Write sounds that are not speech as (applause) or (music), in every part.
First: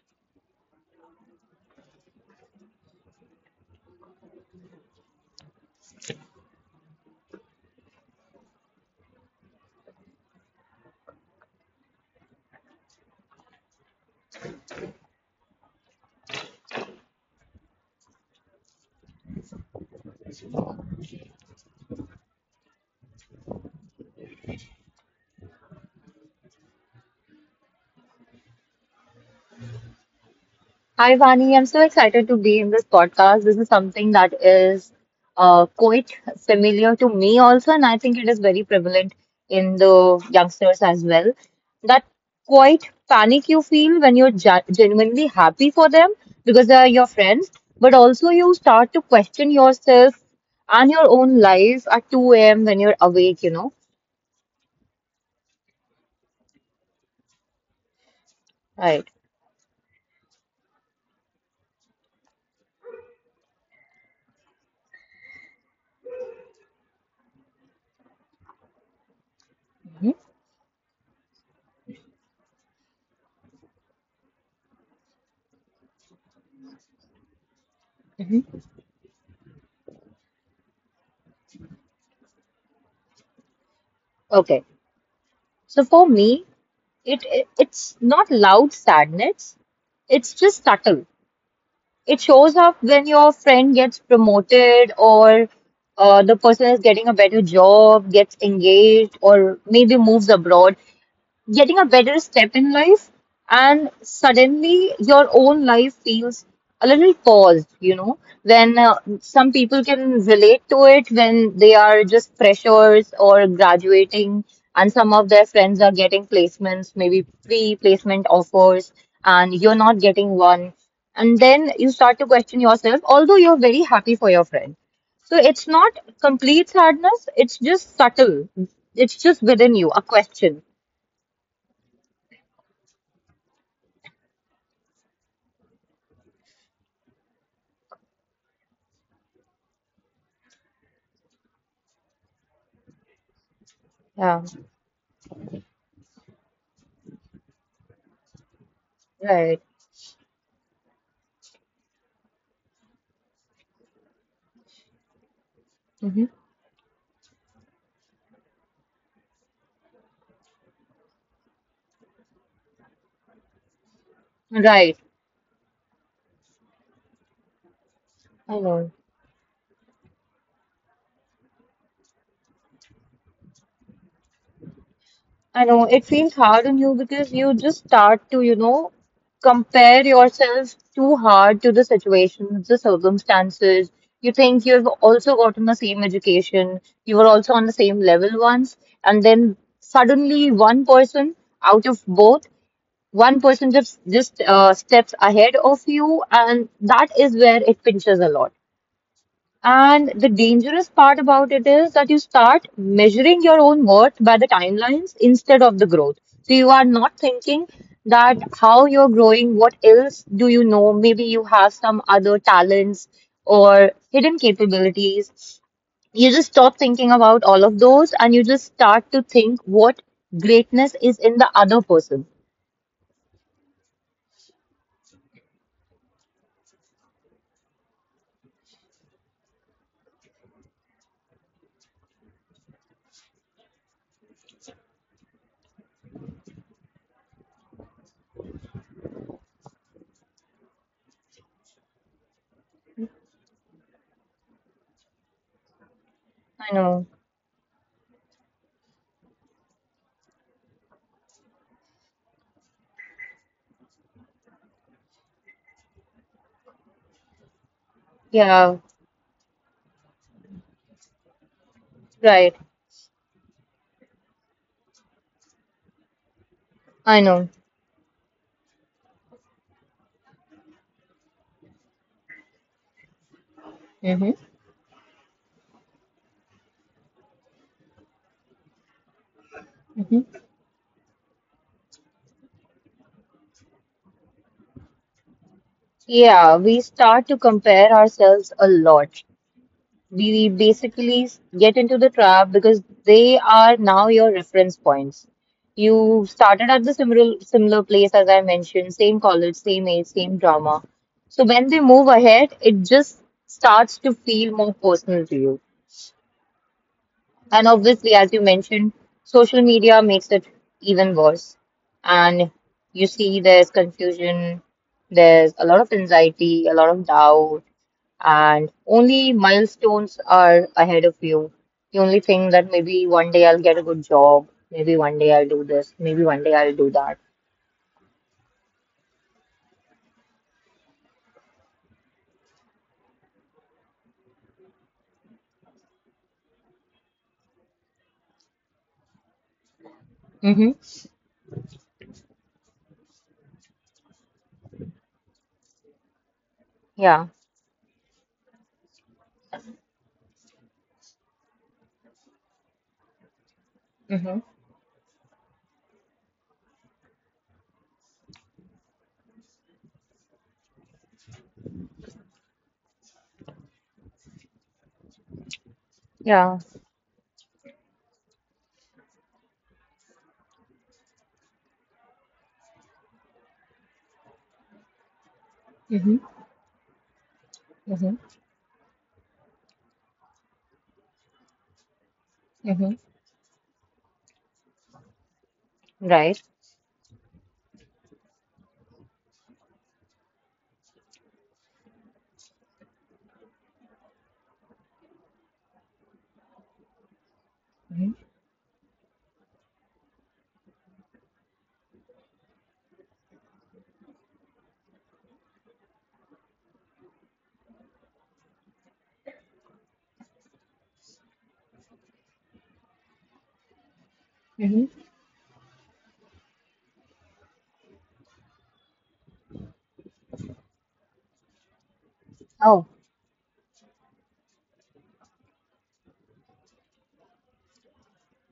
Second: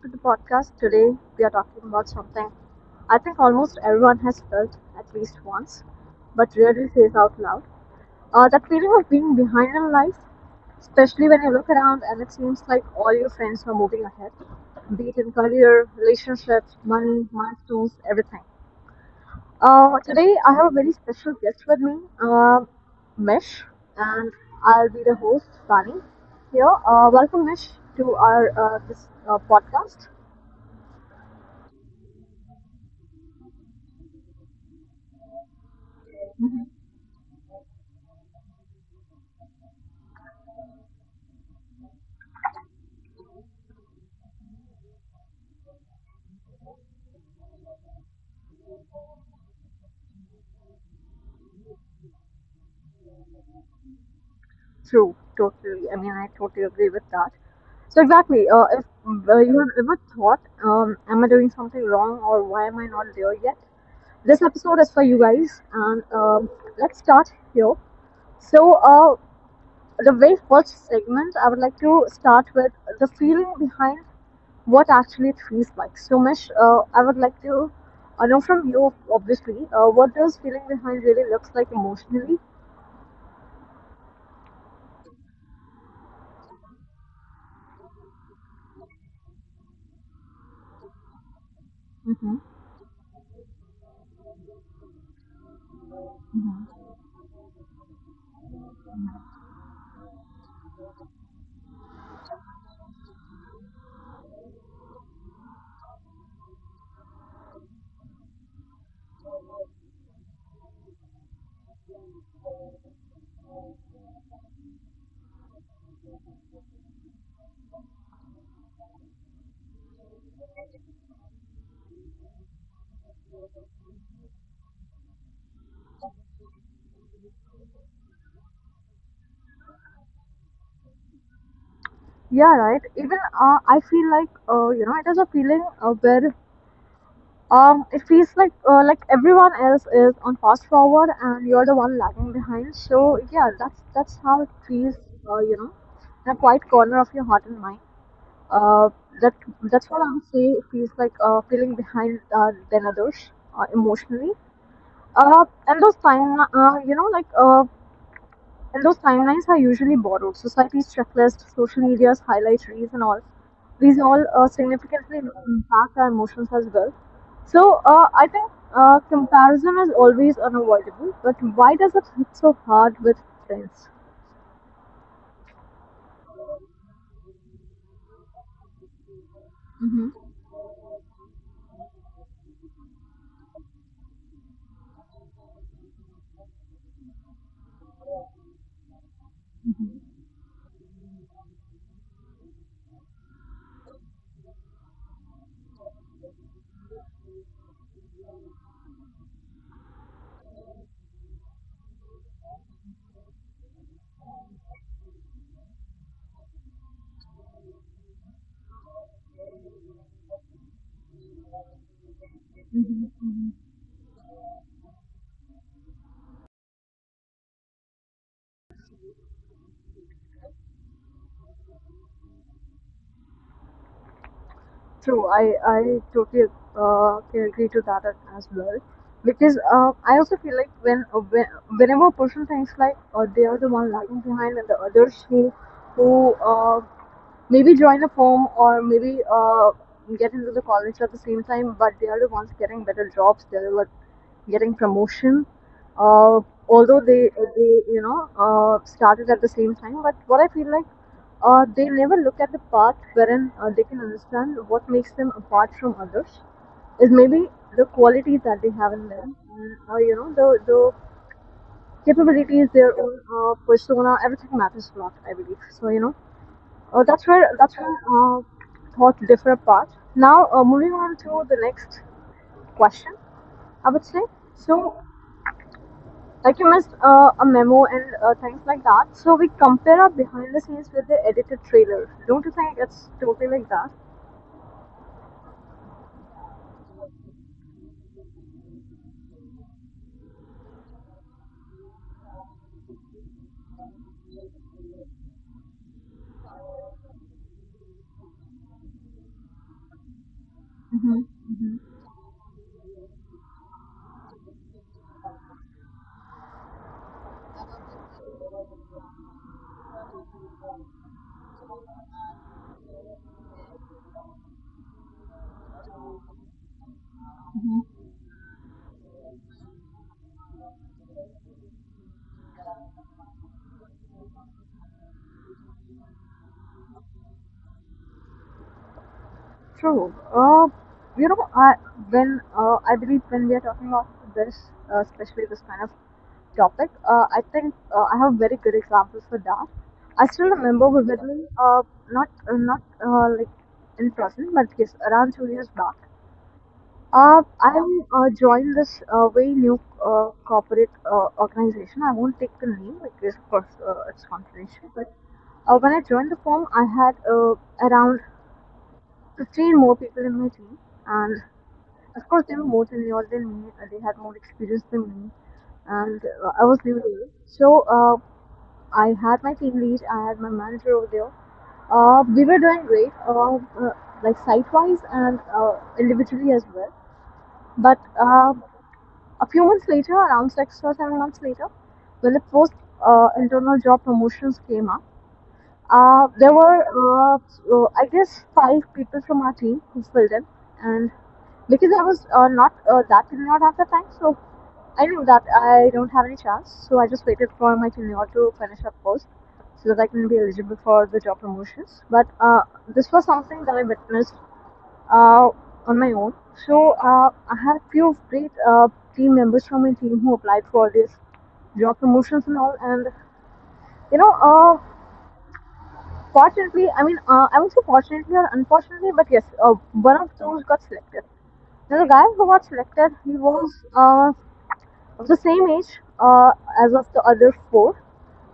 to the podcast. Today we are talking about something I think almost everyone has felt at least once, but rarely says out loud. That feeling of being behind in life, especially when you look around and it seems like all your friends are moving ahead, be it in career, relationships, money, milestones, everything. Today I have a very special guest with me, um, Mish, and I'll be the host, Sunny. Here, welcome Mish to our this podcast. Hi, Vani. I'm so excited to be in this podcast. This is something that is quite familiar to me also, and I think it is very prevalent in the youngsters as well. That quite panic you feel when you're genuinely happy for them because they are your friends, but also you start to question yourself and your own life at 2 a.m. when you're awake, you know? True, totally. I mean, I totally agree with that. So exactly, uh, if Right. uh, you have ever thought, am I doing something wrong or why am I not there yet? This episode is for you guys, and let's start here. So Mhm. the very first segment, I would like to start with the feeling behind what actually it feels like. So, Mesh, I would like to know Mhm. from you, obviously, what does feeling behind really looks like emotionally? Okay. So for me, it's not loud sadness. It's just subtle. It Hmm. shows up when your friend gets promoted, or the person is Mhm. getting a better job, gets engaged, or maybe moves abroad, getting a better step in life. And suddenly your own life feels a little paused. You know, when some people can relate to it when they are just freshers or graduating, and some of their friends are getting placements, maybe pre-placement offers, and you're not getting one. And then you start to question yourself, although you're very happy for your friend. So it's not complete sadness, it's just subtle. It's just within you, a question. Yeah, right. Even I feel like you know it is a feeling where it feels like everyone else is on fast forward and you're the one lagging behind. So yeah, that's Yeah. how it feels. You know, in a quiet corner of your heart and mind. Uh, that Right. that's what I would say. It feels like feeling behind than others emotionally. And those Hmm. time, you know, like, and those timelines are usually borrowed. Society's checklist, social media's highlight reels, and all. These all Right. significantly impact our emotions as well. So I I think know. Comparison is always unavoidable. But why does it hit so hard with friends? I know. It feels hard on you because you just start to compare yourself too hard to the situation, the circumstances. You think you've also gotten the same education, you were also on the same level once, and then Hmm. suddenly one person out of both, one person just steps ahead of you, and that is where it pinches a lot. And the dangerous part about it is that you start measuring your own worth by the timelines instead of the growth. So you are not thinking that how you're growing, what else do you know? Maybe you have some other talents or hidden capabilities. You just stop thinking about all of those and you just start to think what greatness is in the other person. True, I totally can agree to that as well. Because I also feel like when whenever a person thinks like they are the one lagging behind and the others who maybe join a firm or maybe get into the college at the same time, but they are the ones getting better jobs. They are like getting promotion, uh, I although know. they you know started at the same time. But what I feel like, they never look at the path wherein they can understand what makes them apart from others is maybe the qualities that they Yeah, have in them, and you know, the right. capabilities, their own persona, everything matters a lot, I believe. So you know, uh, I that's where know. that's when uh, thought differ apart. Now moving on to the next question, I would say. Hmm. So, like you missed a memo and things like that. So we compare our Hmm. behind the scenes with the edited trailer. Don't you think it's totally like that? Yeah, we start to compare ourselves a lot. We basically get into the trap because they are now your reference points. You started at the similar place as I mentioned, same college, same age, same drama. So when they move ahead, it just starts to feel more personal to you. And obviously, as you mentioned, social media makes it even worse. And you see there's confusion, there's a lot of anxiety, a lot of doubt, and only milestones are ahead of you. You only think that maybe one day I'll get a good job, maybe one day I'll do this, maybe one day I'll do that. True. You know, I, I believe when we are talking about this, especially this kind of topic, I think I have very good examples for that. I still Mm-hmm. remember vividly, not not like in person, but yes, around 2 years back. Yeah. I joined this very new corporate organization. I won't take the name because, of course, it's Mm-hmm. confidential. But when I joined the firm, I had around 15 more people in my team, and of course, they were more tenured than me. They had more experience than me, and Yeah. I was new there. So I had my team lead, I had my manager over there. We were doing great, like site wise and Mm-hmm. individually as well. But Mm-hmm. A few months later, around 6 or 7 months later, when the post Mm-hmm. Internal job promotions came up, uh, Right. there were, uh, I guess, five people from our team who filled in, and because I was not that did not have the time, so I knew that I don't have any chance. So I just waited for my Mm-hmm. junior to finish up post so that I can be eligible for the job promotions. But This was something that I witnessed uh, on my own. So I had a few great team members from my team who applied for this job promotions and all. And you know, Mm-hmm. fortunately, I mean, I would say fortunately or unfortunately, but yes, one of those got selected. There's a guy who got Oh. selected. He was of the same age as of the other four,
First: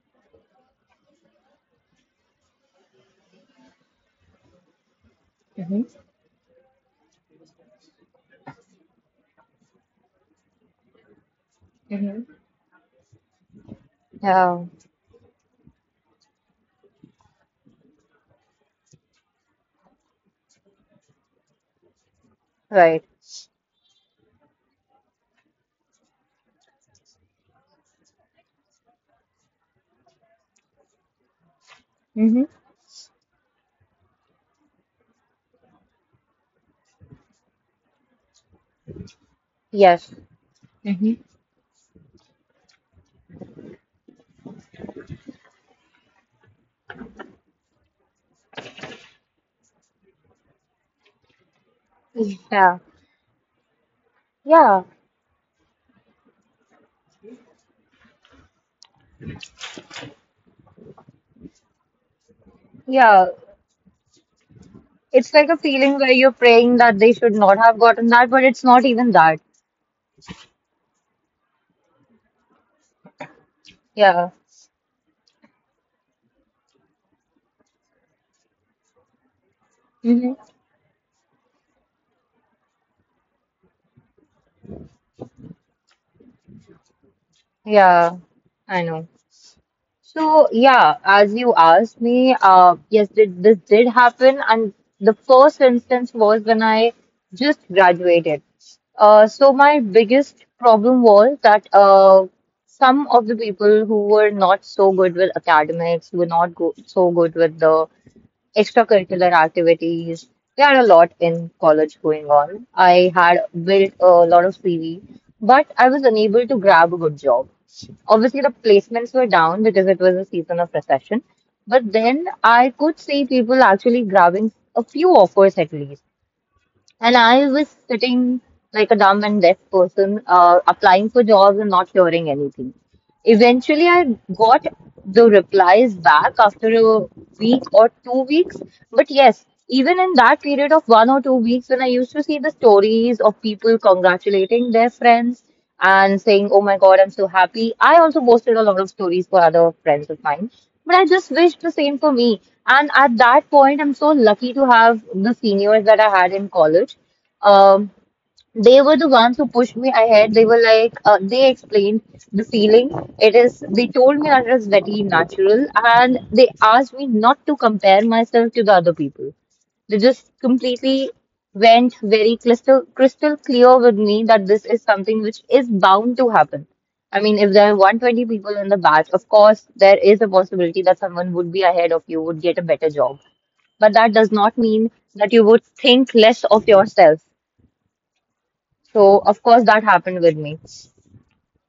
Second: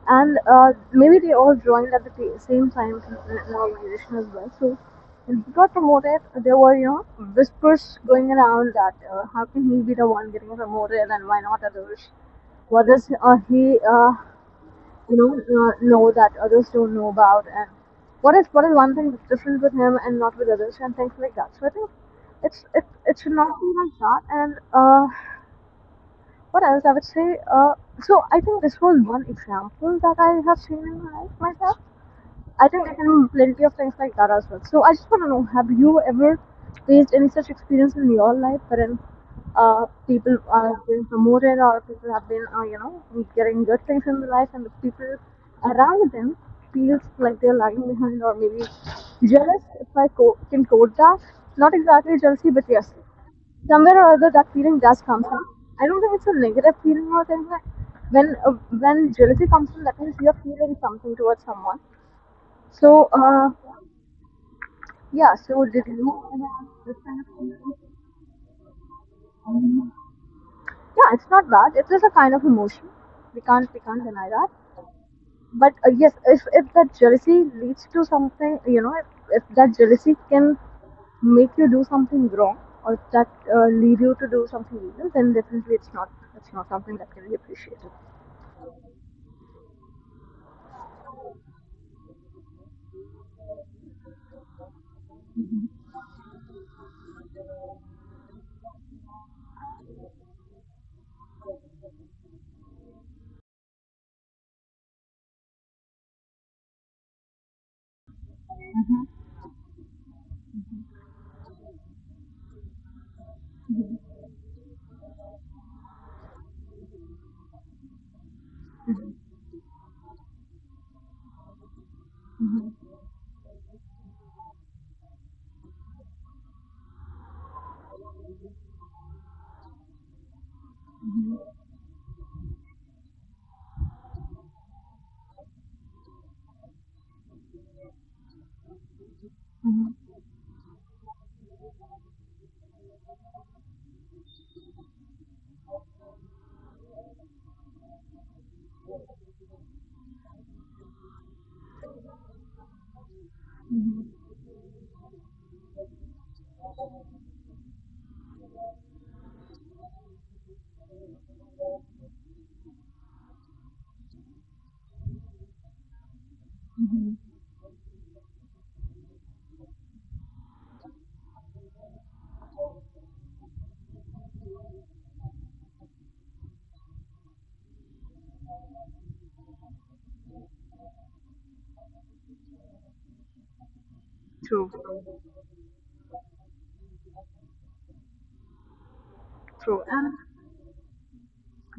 and maybe they all joined at the same time in an organization as well. So when he got Mm-hmm. promoted, there were you know whispers going around that how can he be the one getting promoted and why not others? Mm-hmm. What is he? Yeah. You know that others don't know about, and what is one thing that's different with him and not with others, and things like that. So I think it Right. it should not be like that. And what else I would say? So I think this was one example that I have seen in my life myself. Mm-hmm. I think there can be plenty of things like that as well. So I just want to know, have you ever faced any such experience in your life wherein Yes. people are being Mm-hmm. promoted or people have been, you know, getting good things in their life, and the people around them feels like they're lagging behind, or maybe jealous, if I can quote that. Not exactly jealousy, but Yeah. yes, somewhere or other that feeling Yeah. does come from. I don't think it's a negative feeling or thing. Like when jealousy comes from, that means you're feeling something towards someone. so, Yeah. uh, yeah, It's like a so did feeling you where you're praying this that kind they of should not feeling? have gotten that, but it's not even that. Um, yeah, it's not bad. It is a kind of emotion. We can't deny Yeah. that. But yes, if that jealousy leads to something, you know, if that jealousy Mm-hmm. can make you do something wrong, or if that lead you to do something evil, then definitely it's not something that can be appreciated. Yeah. I know. So yeah, as you asked me, yes, this did happen, and the first instance was when I just graduated. So my biggest problem was that some of the people who were not so good with academics, who were not go so good with the extracurricular activities. We had a lot in college going on. I had built a lot of CV, but I was unable to grab a good job. Obviously, the placements were down because it was a season of recession. But then I Hmm. could see people actually grabbing a few offers at least. And I was sitting like a dumb and deaf person, applying for jobs and not hearing anything. Eventually, I got the replies back after a week or 2 weeks. But yes, even Hmm. in that period of 1 or 2 weeks, when I used to see the stories of people congratulating their friends and saying, "Oh my God, I'm so happy," I also posted a lot of stories for other friends of mine. But I just wish the same for me. And at that point, I'm so lucky to have the seniors that I had in college. Um, they were the ones who pushed me ahead. They were like, they explained the feeling. It is, they told me that it is very natural, and they asked me not to compare myself to the other people. They just completely went very crystal clear with me that this is something which is bound to happen. I mean, if there are 120 people in the batch, of course, there is a possibility that someone would be ahead of you, would get a better job. But that does not True. mean that you would think less of yourself. So, of course, True. that And happened with me.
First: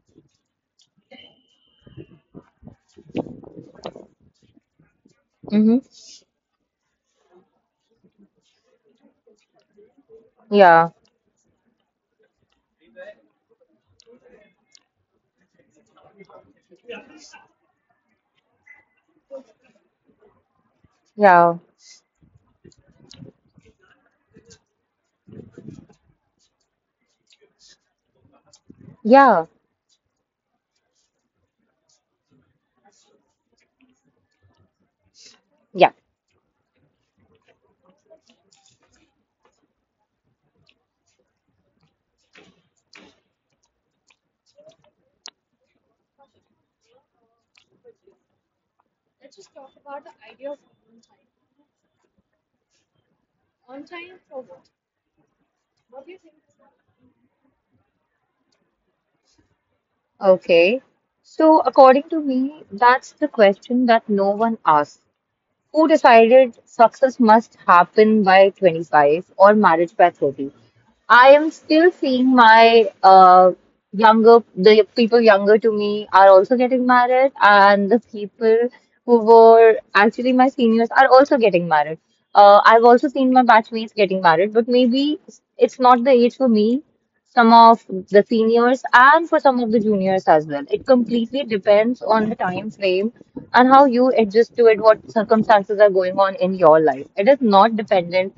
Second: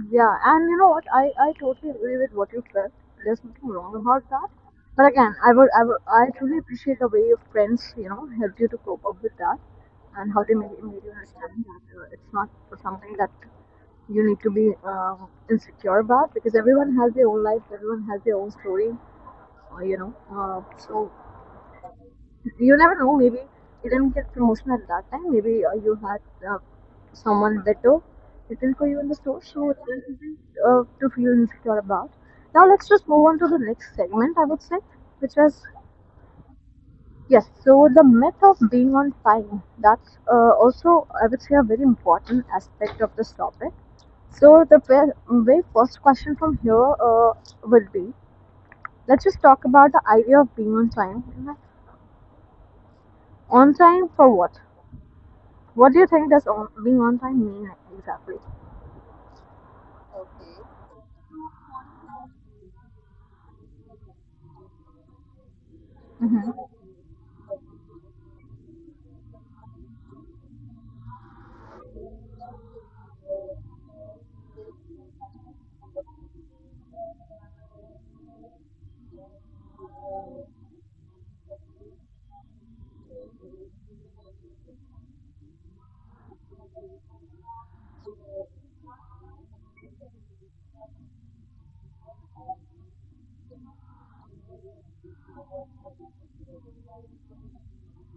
yeah, and you know what? I totally agree with what you said. There's nothing wrong about that. But again, I would, Mm-hmm. I would I truly appreciate the way your friends, you know, helped you to cope up with that, and how they made, Yeah, made you understand that it's not something that you need to be insecure about, because everyone has their own life, everyone has their own story, you know. So yeah, you never know, maybe you didn't get promotion at that time, maybe you had uh, someone better written for you in the store, yeah, so there's nothing to feel insecure about. Now let's just move on to the next segment, I would say, which was yeah. yes. So the myth of being on time, that's also, I would say, a very important aspect of this topic. So very first question from here would be, let's just talk about the idea of being on time. On time for what? What do you think does being on time mean exactly? Okay. So, according to me, that's the question that no one asks. Who decided Mhm. success must happen by 25 or marriage by 30? I am still seeing my the people younger to me are also getting married, and the people who were actually my seniors are also getting married. I've also seen my batchmates getting married, but maybe it's not the age for me, some of the seniors and for some of the juniors as well. It completely depends on the time frame and how you adjust to it, what circumstances are going on in your life. It is not dependent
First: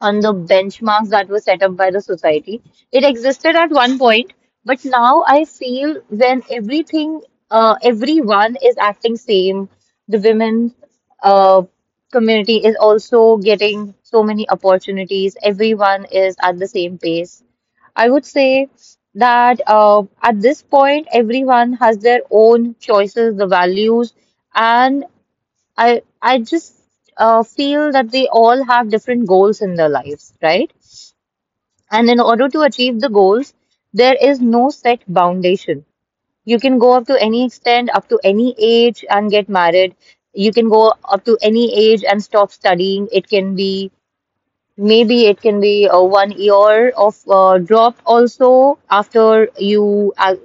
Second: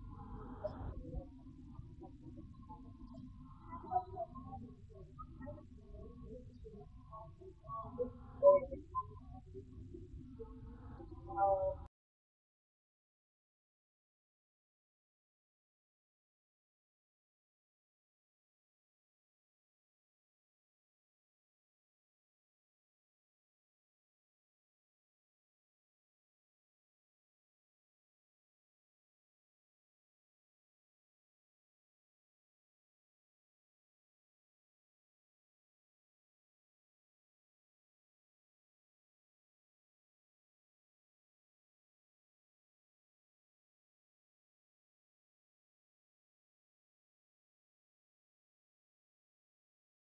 on the benchmarks that were set up by the society. It existed at one point, but now I feel when everyone is acting same, the women uh, community is also getting so many opportunities. Everyone is at the same pace. I would say that at this point, everyone has their own choices, the values, and I just feel that they all have different goals in their lives, right? And in order to achieve the goals, there is no set foundation. You can go up to any extent, up to any age, and get married. You can go up to any age and stop studying. It can be Maybe it can be one year of drop also after you,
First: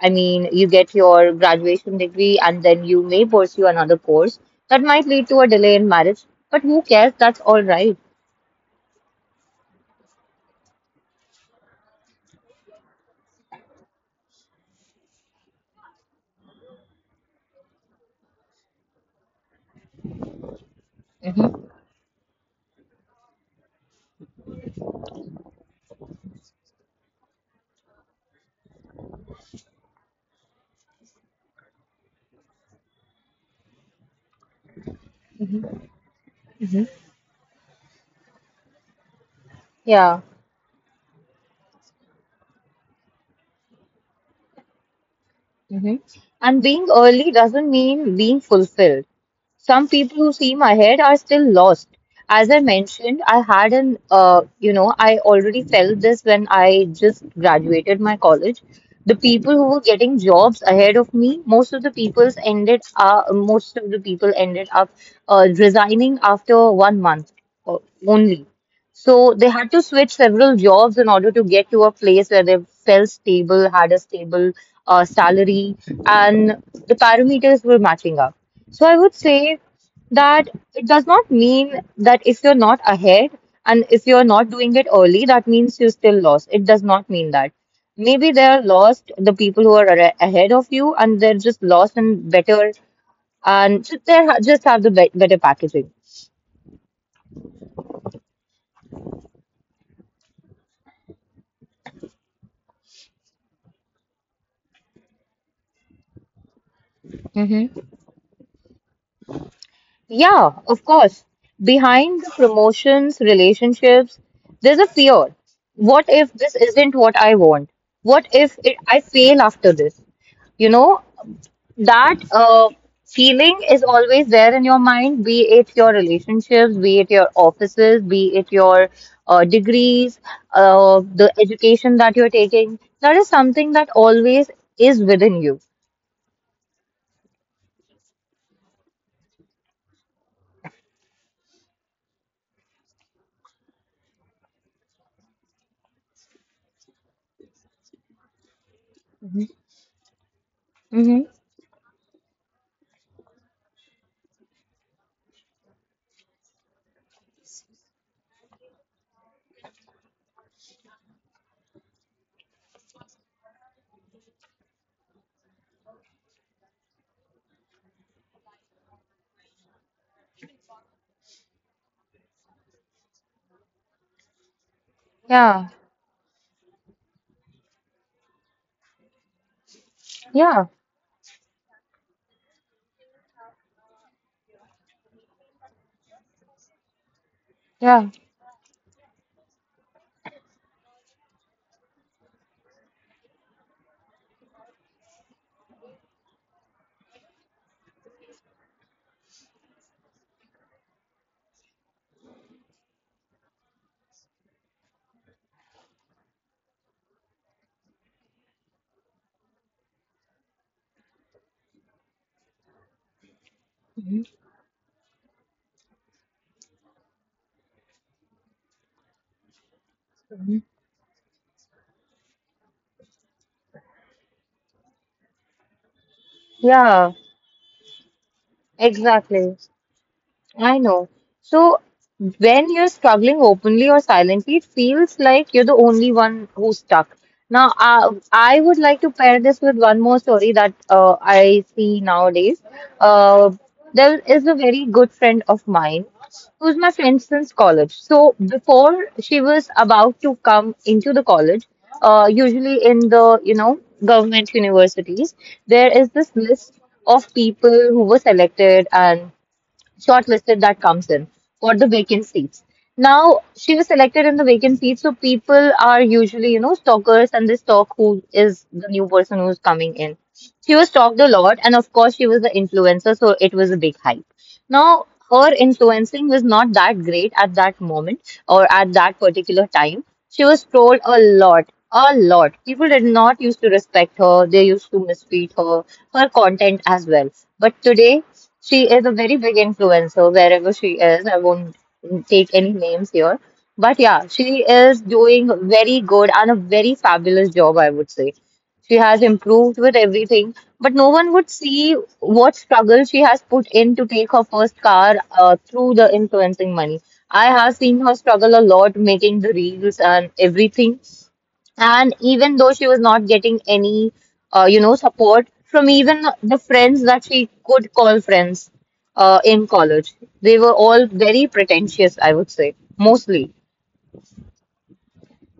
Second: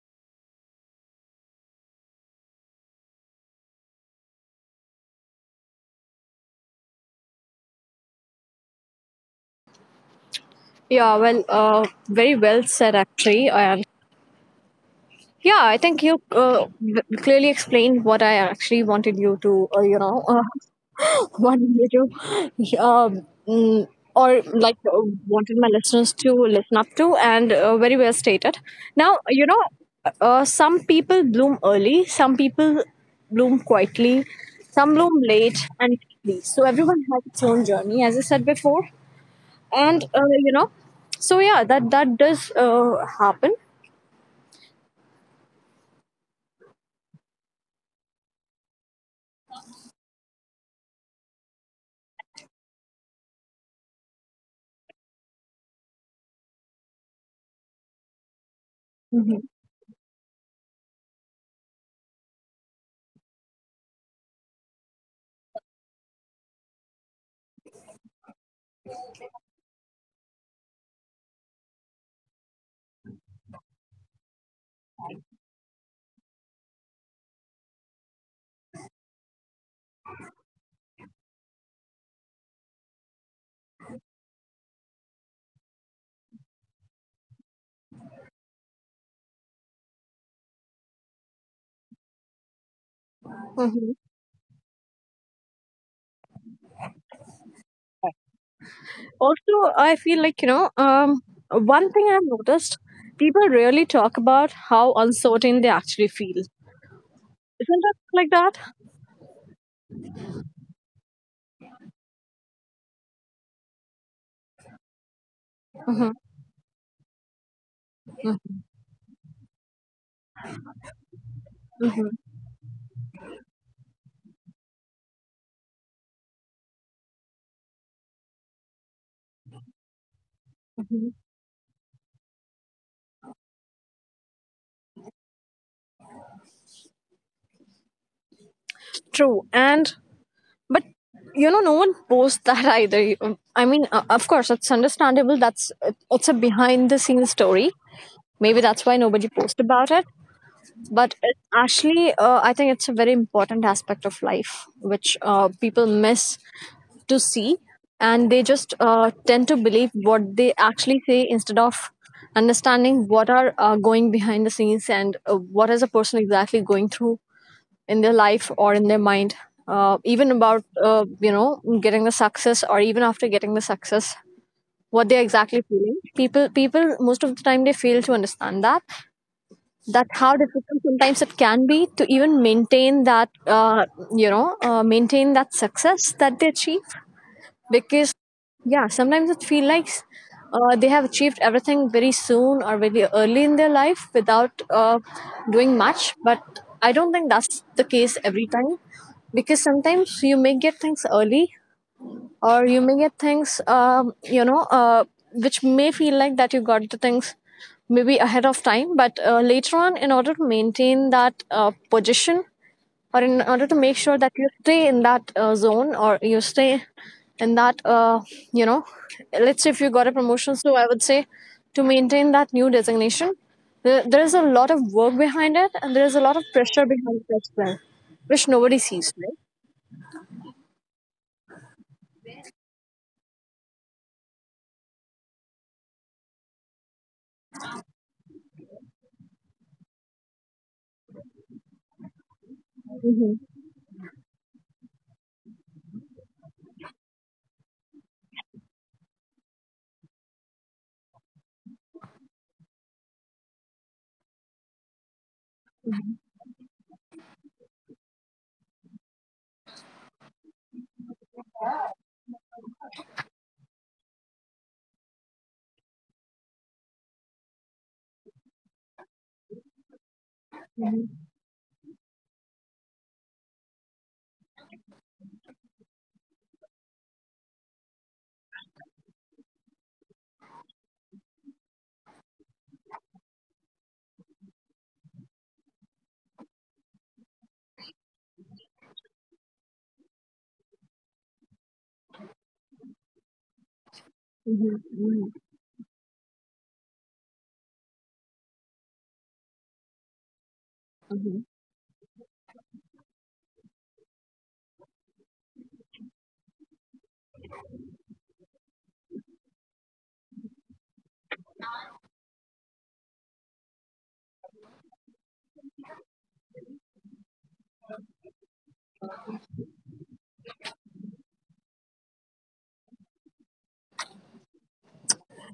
I mean, you get your graduation degree and then you may pursue another course. That might lead to a delay in marriage, but who cares? That's all right. Yeah, well, very well said, actually. And yeah, I think you clearly explained what I actually wanted you to, you know, (laughs) Mm-hmm, wanted you to, (laughs) mm, or like wanted my listeners to listen up to, and very well stated. Now, you know, some people bloom early, some people bloom quietly, some bloom mm-hmm, late and deeply. So mm-hmm. everyone has its own journey, as I said before. and Yeah. uh, you know so yeah, that does happen. Mm-hmm. And being early doesn't mean being fulfilled. Some people who seem ahead are still lost. As I mentioned, I had an, you know, I already felt this when I just graduated my college. The people Hmm. who were getting jobs ahead of me, most of the people ended up resigning after one month uh, only. So they had to switch several jobs in order to get to a place where they felt stable, had a stable salary, and the parameters were matching up. So I would say that it does not mean that if you're not ahead and if you're not doing it early, that means you're still lost. It does not mean that. Maybe they're lost, the people who are ahead of you, and they're just lost and better, and Hmm. they just have the be better packaging. Also, I feel like one thing I've noticed: people rarely talk about how uncertain they actually feel. Isn't it like that? Yeah, of course. Behind the promotions, relationships, there's a fear. What if this isn't what I want? What if it, I fail after this? You know, that feeling is always there in your mind, be it your relationships, be it your offices, be it your degrees, the education that you're taking. That is something that always is within you. True. And but you know, no one posts (laughs) that either. I mean, of course it's understandable, that's it's a behind the scenes story. Maybe that's why nobody Mhm. posts about it. Hmm. But it actually, I think it's a very important aspect of life which people miss to see. And they just tend to believe what they actually say instead of understanding what are going behind the scenes and what is a person exactly going through in their life or in their mind, even about getting the success or even after getting the success, what they're Yeah, exactly feeling. People most of the time, they fail to understand that, that how yeah, difficult sometimes it can be to even maintain that maintain that success that they achieve. yeah. Because yeah, sometimes it feels like they have achieved everything very soon or very early in their life without doing much. But I don't think that's the case every time, because sometimes you may get things early, or you may get things which may feel like that you got the things maybe ahead of time. But later on, in order to maintain that position, or in order to make Mhm. sure that you stay in that zone, or you stay in that you know let's say if you got a promotion, so I would say to maintain that new designation, there is a lot of work behind it, and there is a lot of pressure Yeah. behind it as well, which nobody sees, right? Exactly. I know. So when you're struggling openly or silently, it feels like you're the only one who's stuck. Now, I would like to pair this with one more story that I see nowadays. Mm-hmm, Uh, there is a very good friend of mine who's my friend since college. So before she was about to come into the college, usually in the government universities, there is this list of people who were selected and shortlisted that comes in for the vacant seats. Now she was selected in the vacant seat, so people are usually stalkers and they stalk who is the new person who's coming in. She was stalked a lot, and of course, she was the influencer, so it was a big hype. Now, her influencing was not that great at that moment, or at that particular time, she was trolled a lot, a lot. People did not used to respect her, they used to mistreat her, her content as well. But today, she is a very big influencer wherever she is. I won't take any names here. But yeah, she mm-hmm, is mm-hmm, doing very good and a very fabulous job, I would say. She has improved with everything, but no one mm-hmm. would see what struggle she has put in to take her first car through the influencing money. I have seen her struggle a lot making the reels and everything. And even though she was not getting any, support from even the friends that she could call friends in college, they were all very pretentious, I would say, mostly.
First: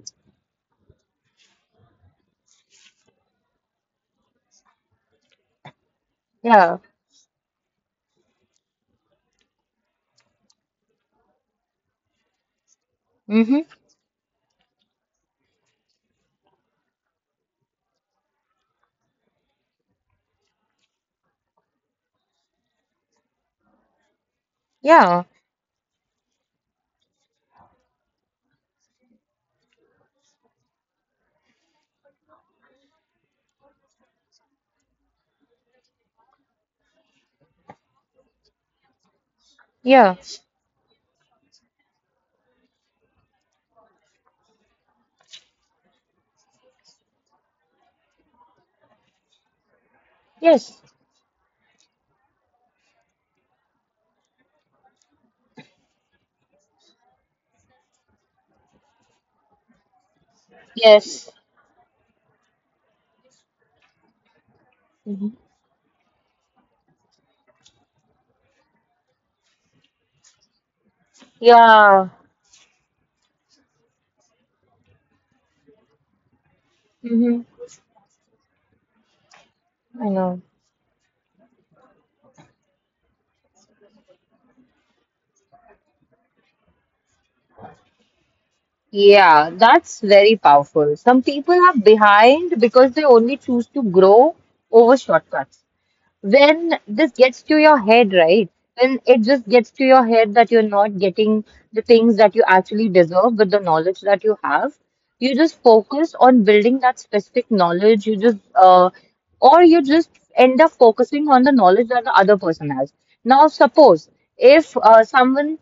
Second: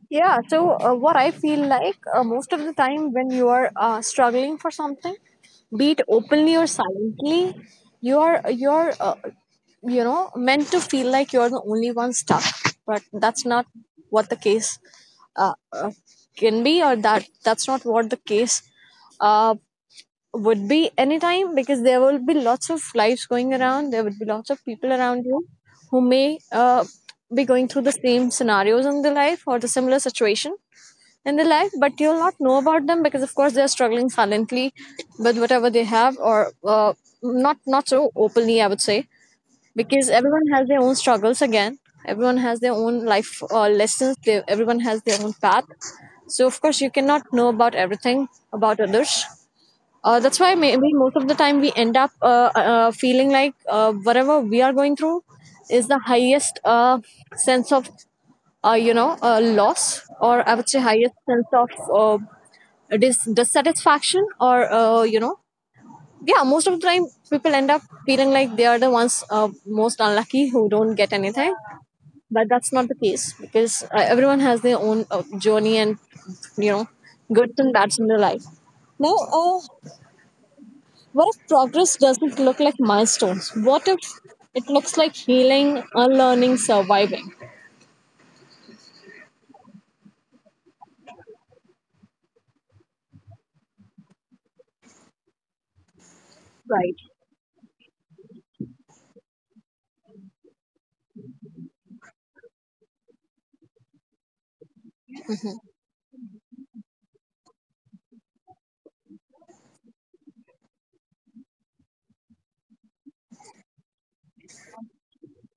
Yeah, so what I feel like, most of the time when you are struggling for something, be it openly or Yeah. silently, you are meant to feel like you are the only one stuck, but that's Mm-hmm. not what the case uh, uh, can be, or that's not what the case uh, would be anytime, because there will be lots of lives going around, there would be lots of people Yeah. around you who may be going through the same scenarios in their life, or the similar situation in their life, but you'll not know about them because of course they're struggling silently with whatever they have, or not so openly, I would say, Yeah. because everyone has their own struggles. Again, everyone has their own life lessons, everyone has their own path. So of course you cannot know about everything about others. That's why Yes. maybe most of the time we end up feeling like whatever we are going through is the highest sense of loss, or I would say highest Yes. sense of dissatisfaction, or Mm-hmm. Yeah, most of the time people end up feeling like they are the ones most unlucky who don't get anything. Yeah. But that's not the case, because everyone has their own journey and you know, Hmm. good and bads in their life. Now, I know. what if progress doesn't look like milestones? What if it looks like healing, unlearning, surviving? Yeah, that's very powerful. Some people are behind because they only choose to grow over shortcuts. When Right. this gets to your head, right? When it just gets to your head that you're not getting the things that you actually deserve with the knowledge that you have, you just focus on building that specific knowledge. You just end up focusing on the knowledge that the other person has. Now, suppose if someone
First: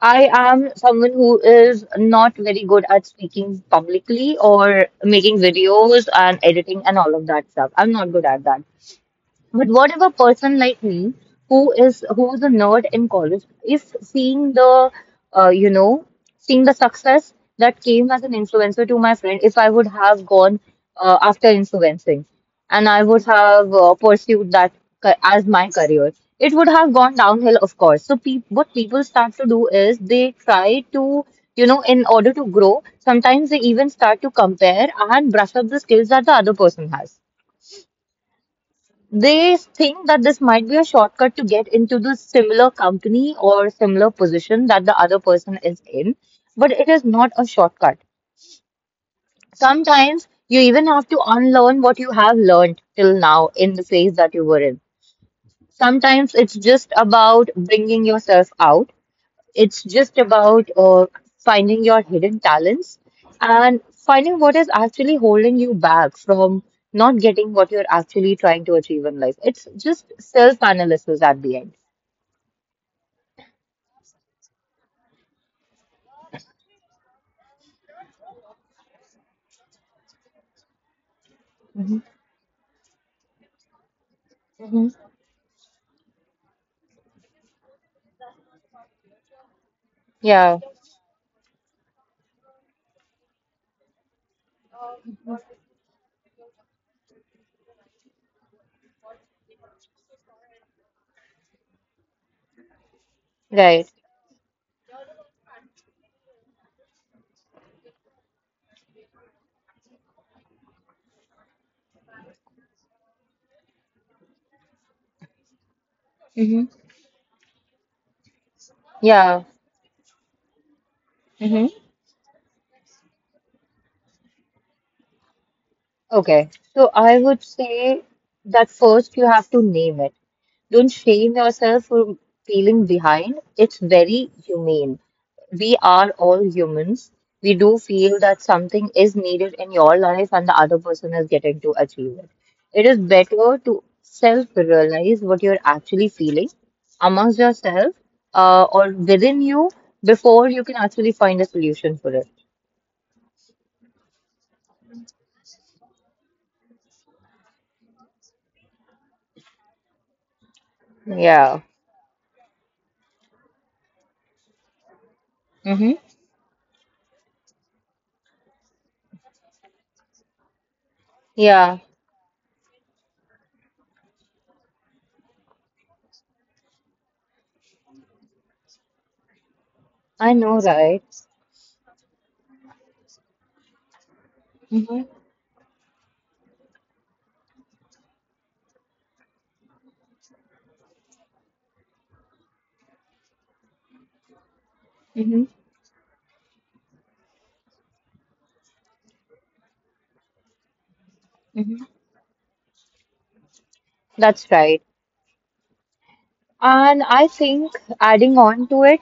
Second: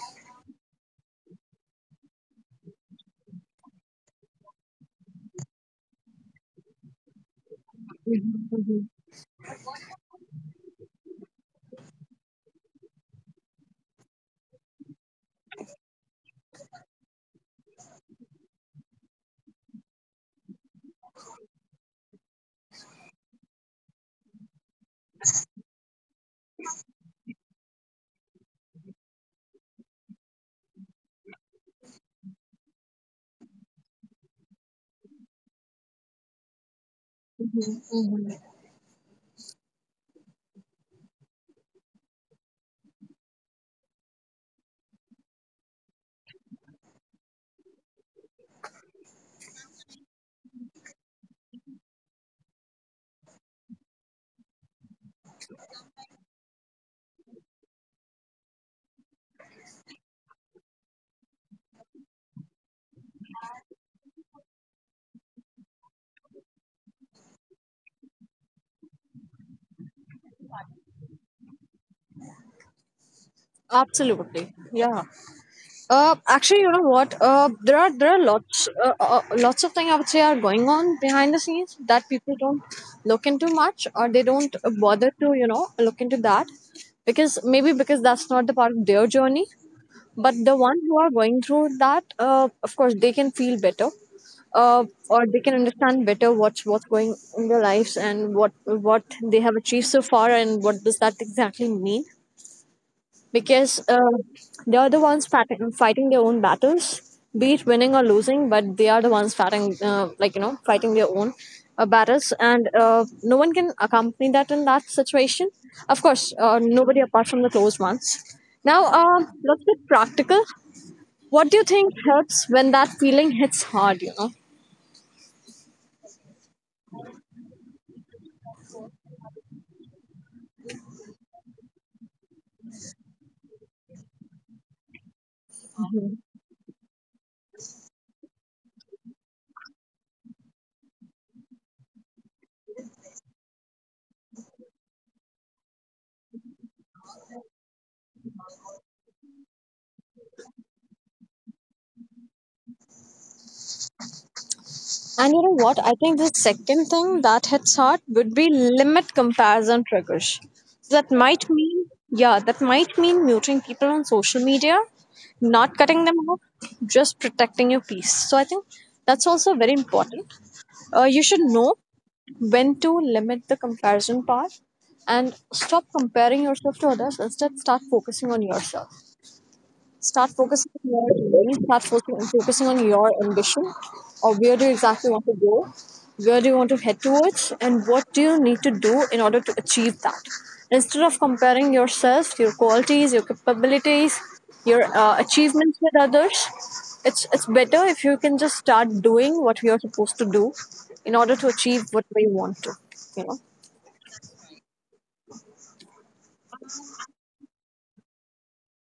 I am someone who is not very good at speaking publicly or making videos and editing and all of that stuff. I'm not good at that. Mhm. But whatever person like me who is who's a nerd in college is seeing the uh, you know seeing the success that came as an influencer to my friend. If I would have gone after influencing and I would have pursued as my career, it would have gone downhill, of course. So peop what people start to do is they try to, you know, in order to grow, sometimes they even start to compare and brush up the skills that the other person has. They think that this might be a shortcut to get into the similar company or similar position that the other person is in, but it is not a shortcut. Sometimes you even have to unlearn what you have learned till now in the phase that you were in. Sometimes it's just about bringing yourself out. It's just about finding your hidden talents and finding what is actually holding you back from not getting what you're actually trying to achieve in life. It's just self-analysis at the end. Absolutely. Yeah. Actually, you know what? There are lots lots of things, I would say, are going on behind the scenes Hmm. that people don't look into much, or they don't Hmm. bother to, you know, look into that, because maybe because that's not the part of their journey. But the Yeah, one who are going through that, of course they can feel better, uh, or they can understand better what's going in their lives, and what they have achieved so far, and what does that exactly mean, because right. They are the ones fighting, fighting their own battles, be it winning or losing, but they are the ones fighting, like you know, fighting their own battles, and no one can accompany that in that situation, of course, Hmm. nobody apart from the closed ones. Now Yeah. let's get practical. What do you think helps when that feeling hits hard, you know? Okay, so I would say that first you have to name it. Don't shame yourself for feeling behind. It's very humane. We are all humans. We do feel that something is needed in your life and the other person is getting to achieve it. It is better to self-realize what you're actually feeling amongst yourself, or within you before you can actually find a solution for it. And you know what? I think the second thing that hits hard would be limit comparison triggers. So that might Yeah. mean, yeah, that might mean muting people on social media, not Mm-hmm. cutting them off, just protecting your peace. So I think that's also very important. You should Yeah, know when to limit the comparison part and stop comparing yourself to others. Instead, start focusing on yourself. I Start know, focusing on right? your dream, start focusing on your ambition, or where do you Hmm. exactly want to go, where do you want to head towards, and what do you need to do in order to achieve that. Instead of comparing yourself, your qualities, your capabilities, your Hmm. achievements with others, it's better if you can just start doing what you're supposed to do in order to achieve Hmm. whatever you want to, you know. That's right. And I think, adding on to it,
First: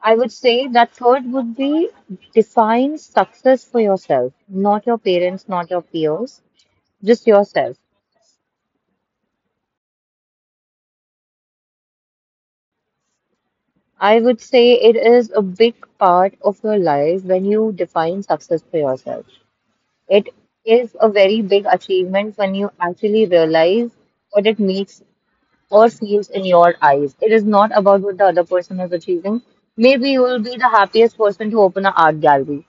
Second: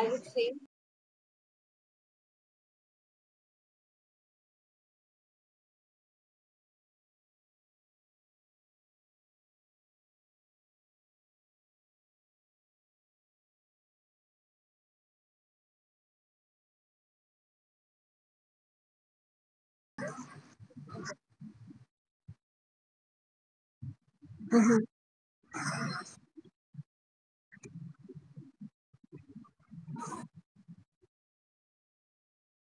I would say that third would be define success for yourself, not your parents, not your peers, just yourself. I would say it is a big part of your life when you define success for yourself. It is a very big achievement when you actually realize what it means or feels in your eyes. It is not about what the other person is achieving. Maybe you will be the happiest person to open an art gallery,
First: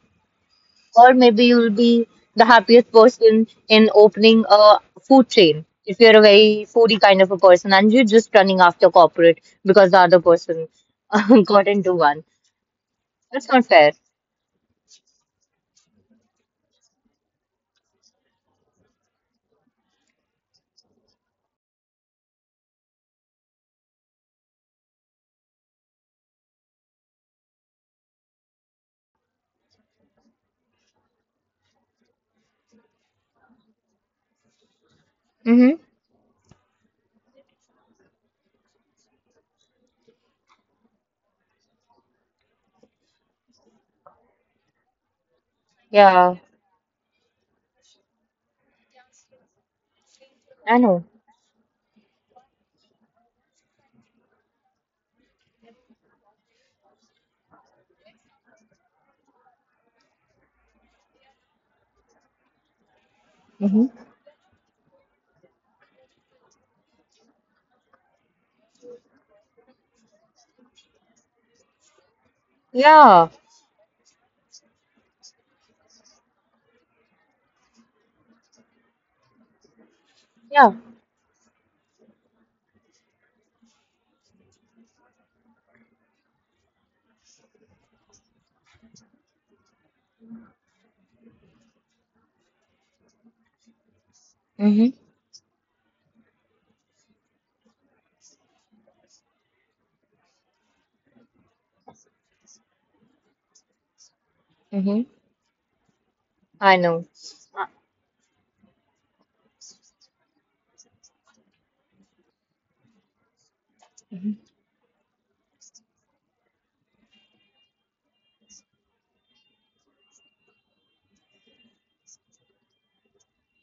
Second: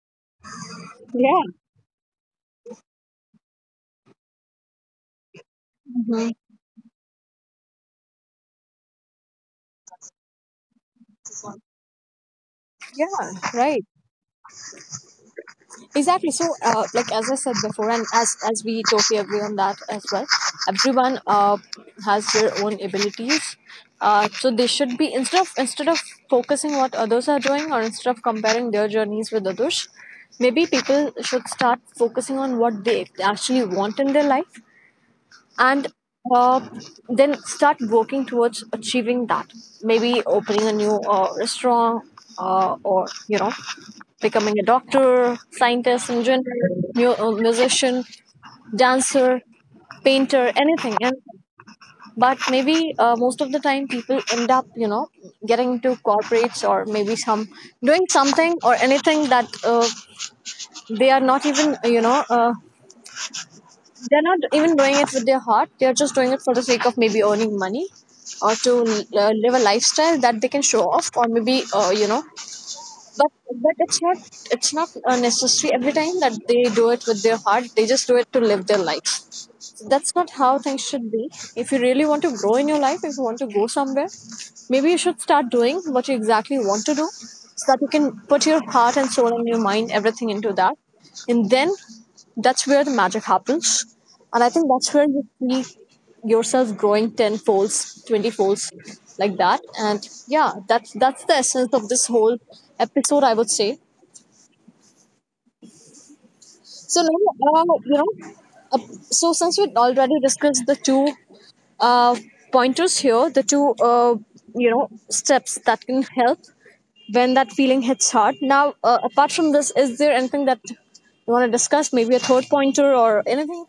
or Yeah, maybe you will be the happiest person in opening a food chain. If you're a very foodie kind of a person and you're just running after corporate because the other person (laughs) got into one, yeah, that's not right. fair. Exactly. So, like as I said before, and as we totally agree on that as well, everyone has their own abilities. So they should be, instead of focusing what others are doing, or instead of comparing their journeys with others, maybe people should start focusing on what they actually want in their life, Hmm. and uh, then start working towards achieving that. Maybe opening a new restaurant, or you know, becoming a doctor, scientist, Yeah, engineer, musician, dancer, painter, I anything. know. And, but maybe most of the time people end up, you know, getting into corporates, or maybe some doing something or anything that they are not even, you know, Hmm. they're not even doing it with their heart. They're just doing it for the sake of maybe earning money, or to live a lifestyle that they can show off, or maybe, you know, Yeah, but but it's not, it's not necessary every time that they do it with their heart. They just do it to live their life. So that's not how yeah. things should be. If you really want to grow in your life, if you want to go somewhere, maybe you should start doing what you exactly want to do, so that you can put your heart and soul and your mind, everything into that, and then that's where the magic happens. And I think Hmm. that's where you see yourself growing 10 folds, 20 folds, like that. And yeah, that's the essence of this whole episode, I would say. Hmm. I So know. now, uh, so since we already discussed the two uh, pointers here, the two steps that can help when that feeling hits hard. Now, apart from this, is there anything that you want to discuss? Maybe a third pointer or anything?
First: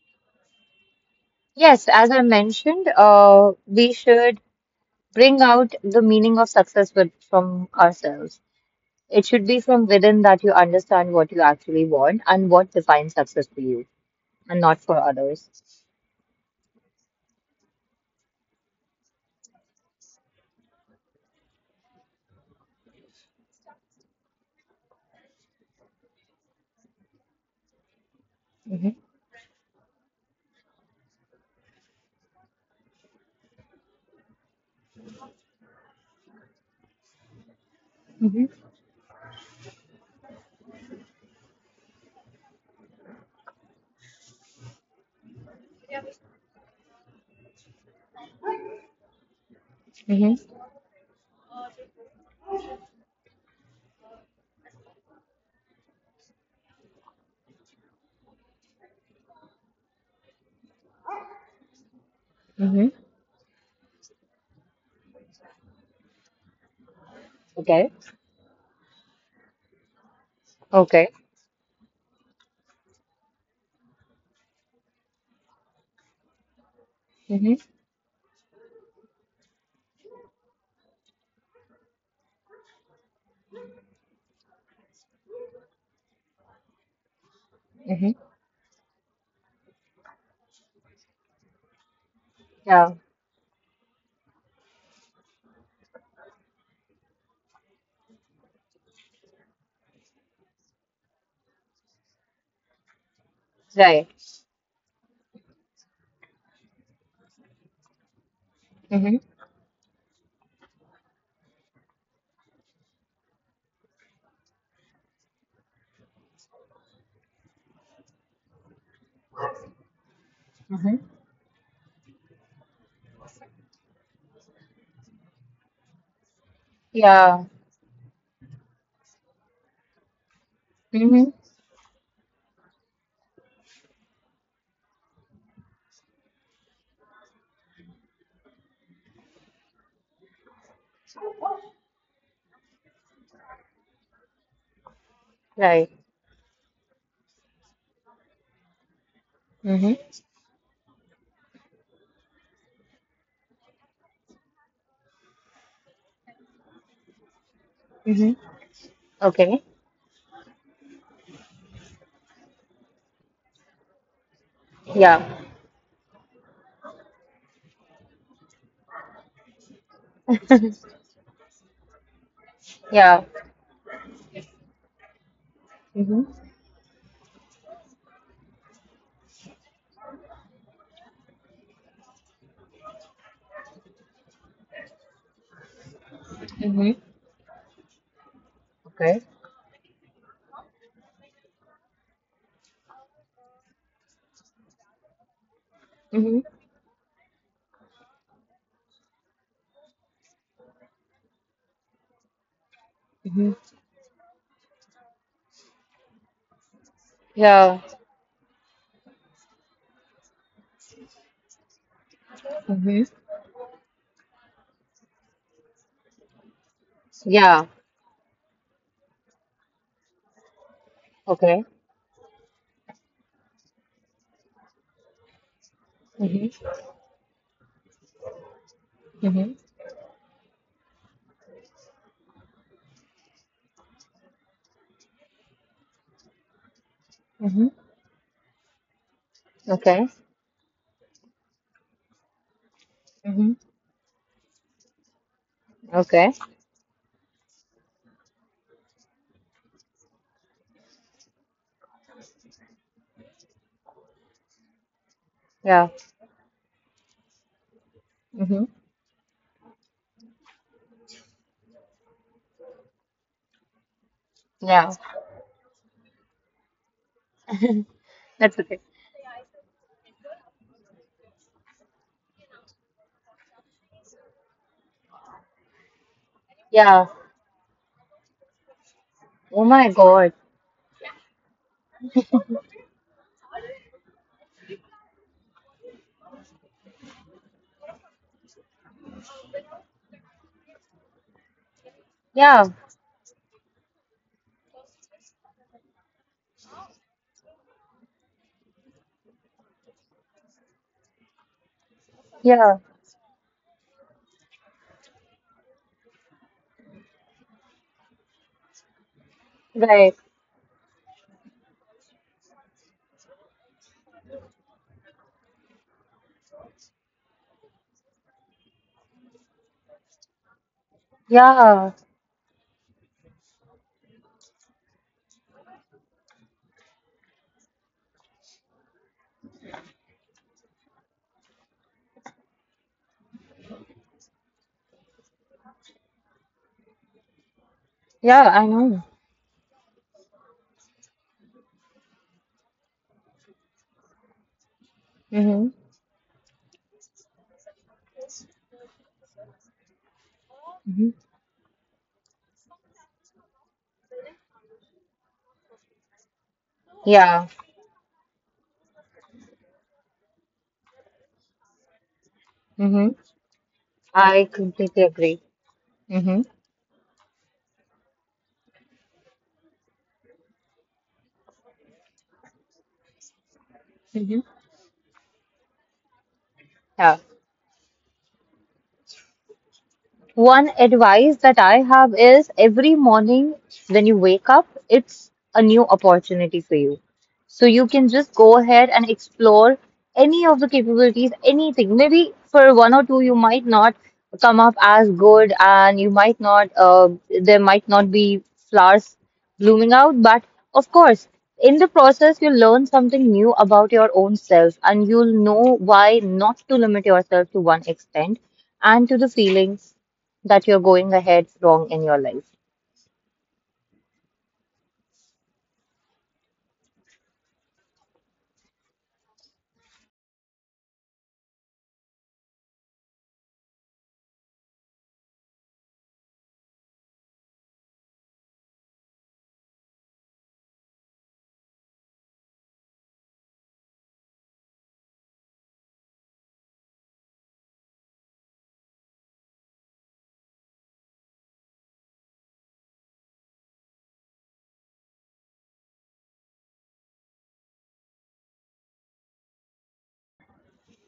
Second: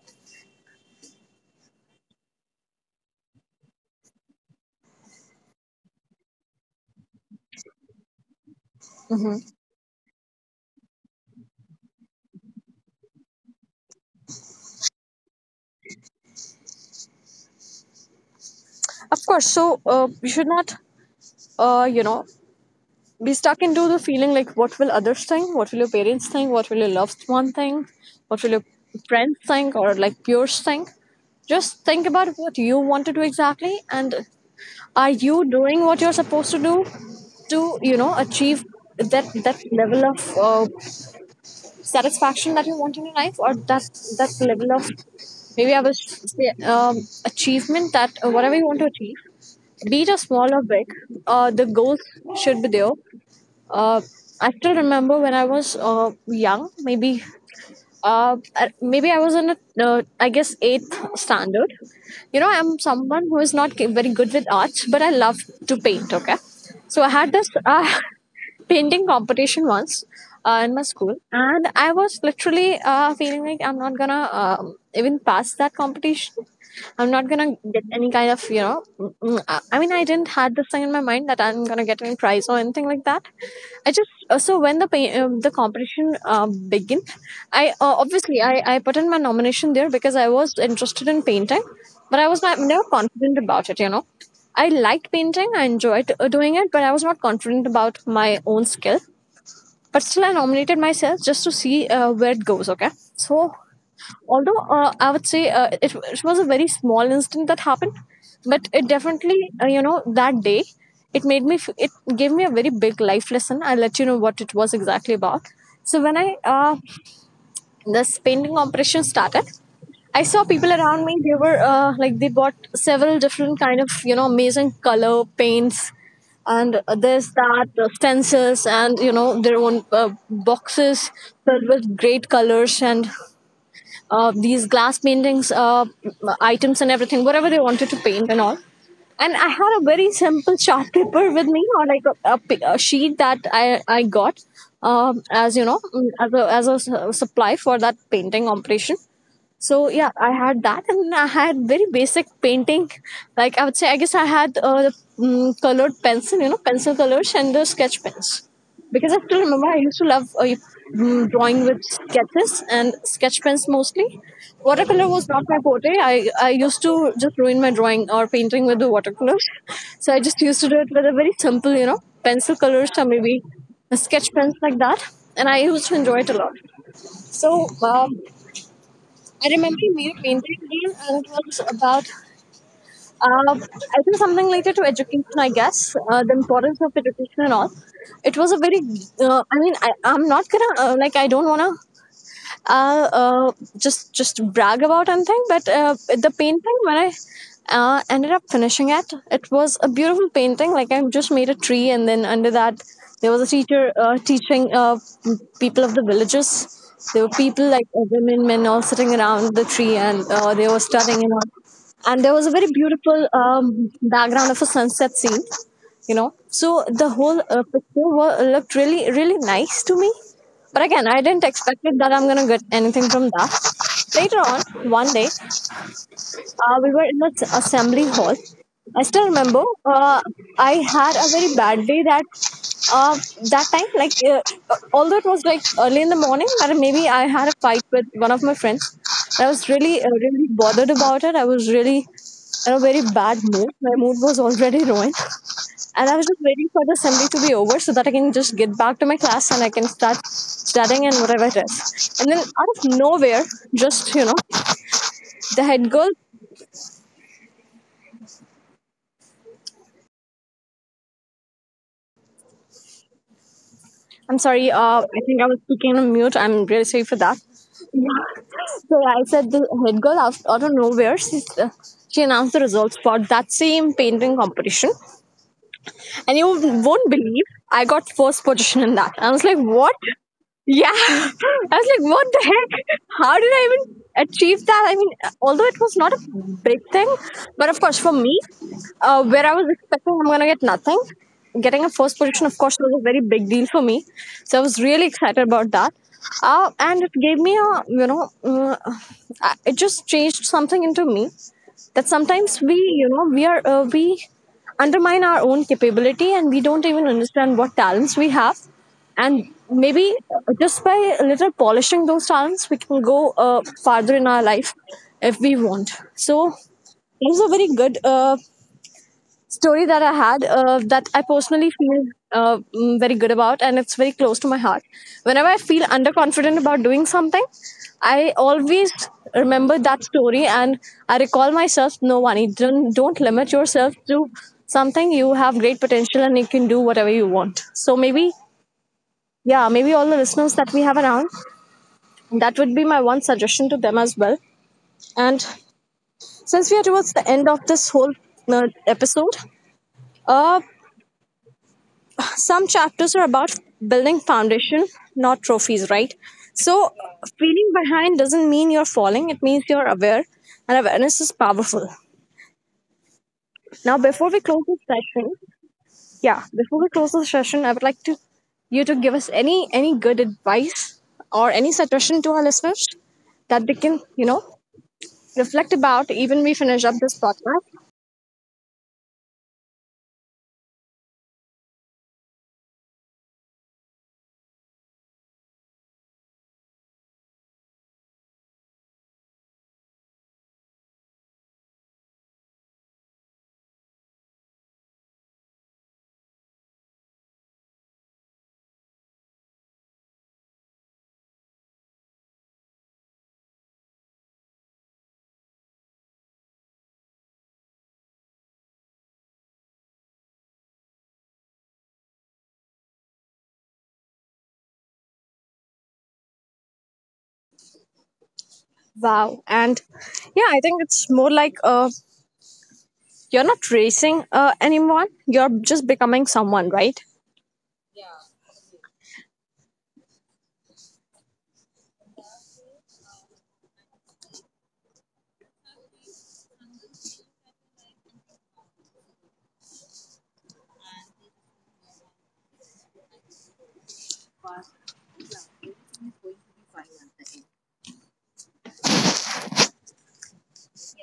Yes, as I mentioned, we should bring out the meaning of success with, from ourselves. It should Mm-hmm. be from within that you understand what you actually want and what defines success for you and not for others. Of course. So you should not, you know, be stuck into the feeling like what will others think, what will your parents think, what will your loved one think, what will your Hmm. friends think, or like peers think. Just think about what you want to do exactly, and are you doing what you're supposed to do to, you know, Hmm. achieve that that level of satisfaction that you want in your life, or that that level of maybe I was say, achievement that whatever you want to achieve, be it a Hmm. small or big, the goals should be there. Uh, I still remember when I was young, maybe maybe I was in a, I guess eighth standard. You know, I'm Hmm. someone who is not very good with arts, but I love to paint. Okay, so I had this Okay. (laughs) Painting competition once in my Okay. school, and I was literally feeling like I'm not gonna even pass that competition. I'm not Hmm. gonna get any kind of, you know. I mean, I didn't had this thing in my mind that I'm gonna get any prize or anything like that. I just so when the the competition began, I Hmm. obviously I put in my nomination there because I was interested in painting, but I was not never Yeah. confident about it. You know, I liked painting, I enjoyed doing it, but I was not confident about my own skill. But still, I nominated myself just to see where it goes. Okay, so Right. although I would say, it was a very small incident that happened, but it Hmm. definitely, you know, that day it it gave me a very big life lesson. I'll let you know what it was exactly about. So when I this painting operation started, I saw people Hmm. around me. They were, like, they bought several different kind of, you know, amazing color paints and this Yeah. that, the stencils, and you know, their own boxes Hmm. filled with great colors, and these glass paintings, items, and everything, whatever they wanted to paint and all. And I had a very simple chart paper with me, or like a sheet that I got as you know, Right. As a, supply for that painting operation. So Hmm. yeah, I had that, and I had very basic painting. Like I would say, I guess I had colored pencil, you know, pencil colors and the sketch Hmm. pens, because I still Okay. remember I used to love drawing with sketches and sketch pens mostly. Watercolor Yeah. was not my forte. I used to just ruin my drawing or painting with the watercolors. (laughs) So I just used to do it with a very simple, pencil colors or Yeah. maybe a sketch pens like that. And I used to enjoy Hmm. it a lot. So um, I remember we made a painting there, and it was about I think something related to education, I guess, the importance of Hmm. education and all. It was a very, Okay. I mean, I'm not gonna, like, I don't wanna just brag about anything, but Hmm. the painting, when I ended up finishing it, it was a beautiful painting. Like, I just made a tree, and then under that there was a Hmm. teacher teaching people of the villages. There were people Yeah. like women, men, all sitting around the tree, and they were studying and all. And there was a very Hmm. beautiful background of a sunset scene, you know, so the whole Yeah. Looked really, really nice to me. But again, I didn't Okay. expect it, that I'm gonna get anything from that. Later on one day, Hmm. We were in the assembly hall, I still Hmm. remember. uh, I had a very bad day that uh, that time, like, although it was like early in the morning, or maybe I had a Hmm. fight with one of my friends. I was really Okay. Really bothered about it. I was really in a very bad Mm-hmm. mood. My mood was already ruined, and I was Okay. just waiting for the assembly to be over so that I can just get back to my class and I can start studying and whatever it is. And then out of nowhere, just, you know, the Yeah. head girl. Mm-hmm. I'm sorry. Yeah. I think I was speaking on mute. I'm really sorry for that. That's okay. So I said, the head girl, out of nowhere, she she announced the results for that same painting competition. And you Yeah. won't believe, I got first position in that. I was like, Oh my what? God. Yeah. (laughs) I was like, what the heck? How did I even achieve that? I mean, although it was not a big thing, but of course, for me, where I was expecting I'm going to get nothing, getting a first position, of Yeah. course, was a very big deal for me. So I was really excited about that. And it gave me a, it just changed something into me, that sometimes Yeah. we, you know, we are, we undermine our own capability and we don't even understand what talents we have. And maybe Right. Just by a little polishing those talents, we can go farther in our life if we want. So that was a very good story that I had, that I personally Yeah. feel very good about, and it's very close to my heart. Whenever I feel underconfident about doing something, I always remember that story, and I recall myself. No, Vani, don't limit yourself to something. You have great potential, and you can do whatever you want. So maybe, Yeah. I know. yeah, maybe all the listeners that we have around, that would be my one suggestion to them as well. And Mm-hmm. since we are towards the end of this whole episode, uh, Mm-hmm. some chapters are about building foundation, not trophies, right? So Yeah. feeling behind doesn't mean you're falling, it means you're aware, and awareness is powerful. Mm-hmm. Now before we I close this completely session, agree. Mm-hmm. yeah, before we close this session, I would like to you to give us any good advice or any suggestion to our listeners that they can, Mm-hmm. you know, reflect about even we finish up Yeah. this podcast. One advice that I have is every morning when you wake up, it's a new opportunity for you. So you can just go ahead and explore any of the capabilities, anything. Maybe for one or two, you might not come up as good and you might not, there might not be flowers blooming out. But of course, in the process, you'll learn something new about your own self and you'll know why not to limit yourself to one extent and to the feelings that you're going ahead wrong in your life. Wow. And yeah, I think it's more like a, you're not racing anyone, you're just becoming someone, right?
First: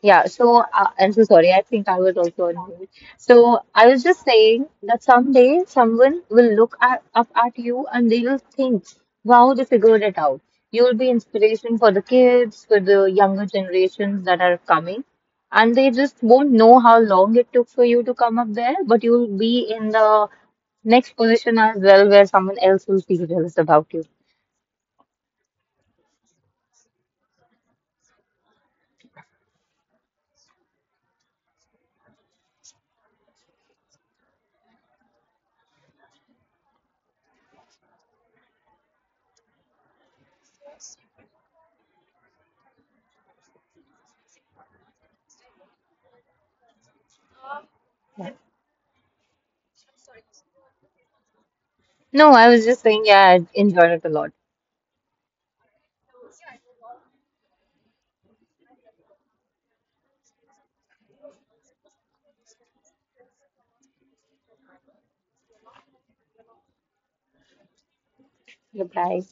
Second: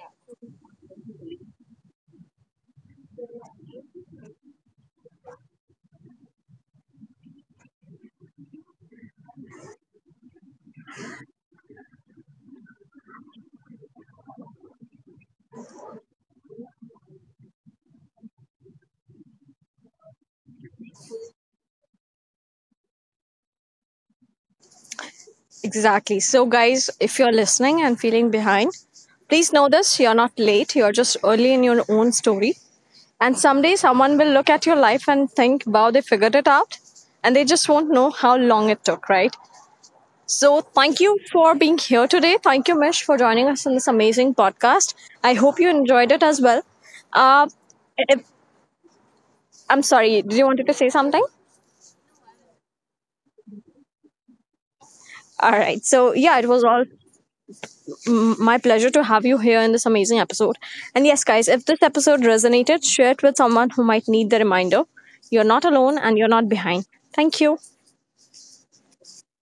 Yeah, so I'm so sorry. I think I was also on mute. So I was just saying that someday someone will look at, up at you and they will think, wow, they figured it out. You will be inspiration for the kids, for the younger generations that are coming. And they just won't know how long it took for you to come up there, but you will be in the next position as well where someone else will feel jealous about you. Exactly. So guys, if you're listening and feeling behind, please know this: you're not late, you're just early in your own story. And someday someone will look at your life and think, wow, they figured it out. And they just won't know how long it took, right? So thank you for being here today. Thank you, Mish, for joining us in this amazing podcast. I hope you enjoyed it as well. Uh, if, Yeah. I'm sorry, did you wanted to say something? No, I was just saying, yeah, I enjoyed it a lot. All right. So yeah, it was all my pleasure to have you here in this amazing episode. And yes, guys, if this episode resonated, share it with someone who might need the reminder. You're not alone, and you're not behind. Thank you. Goodbye.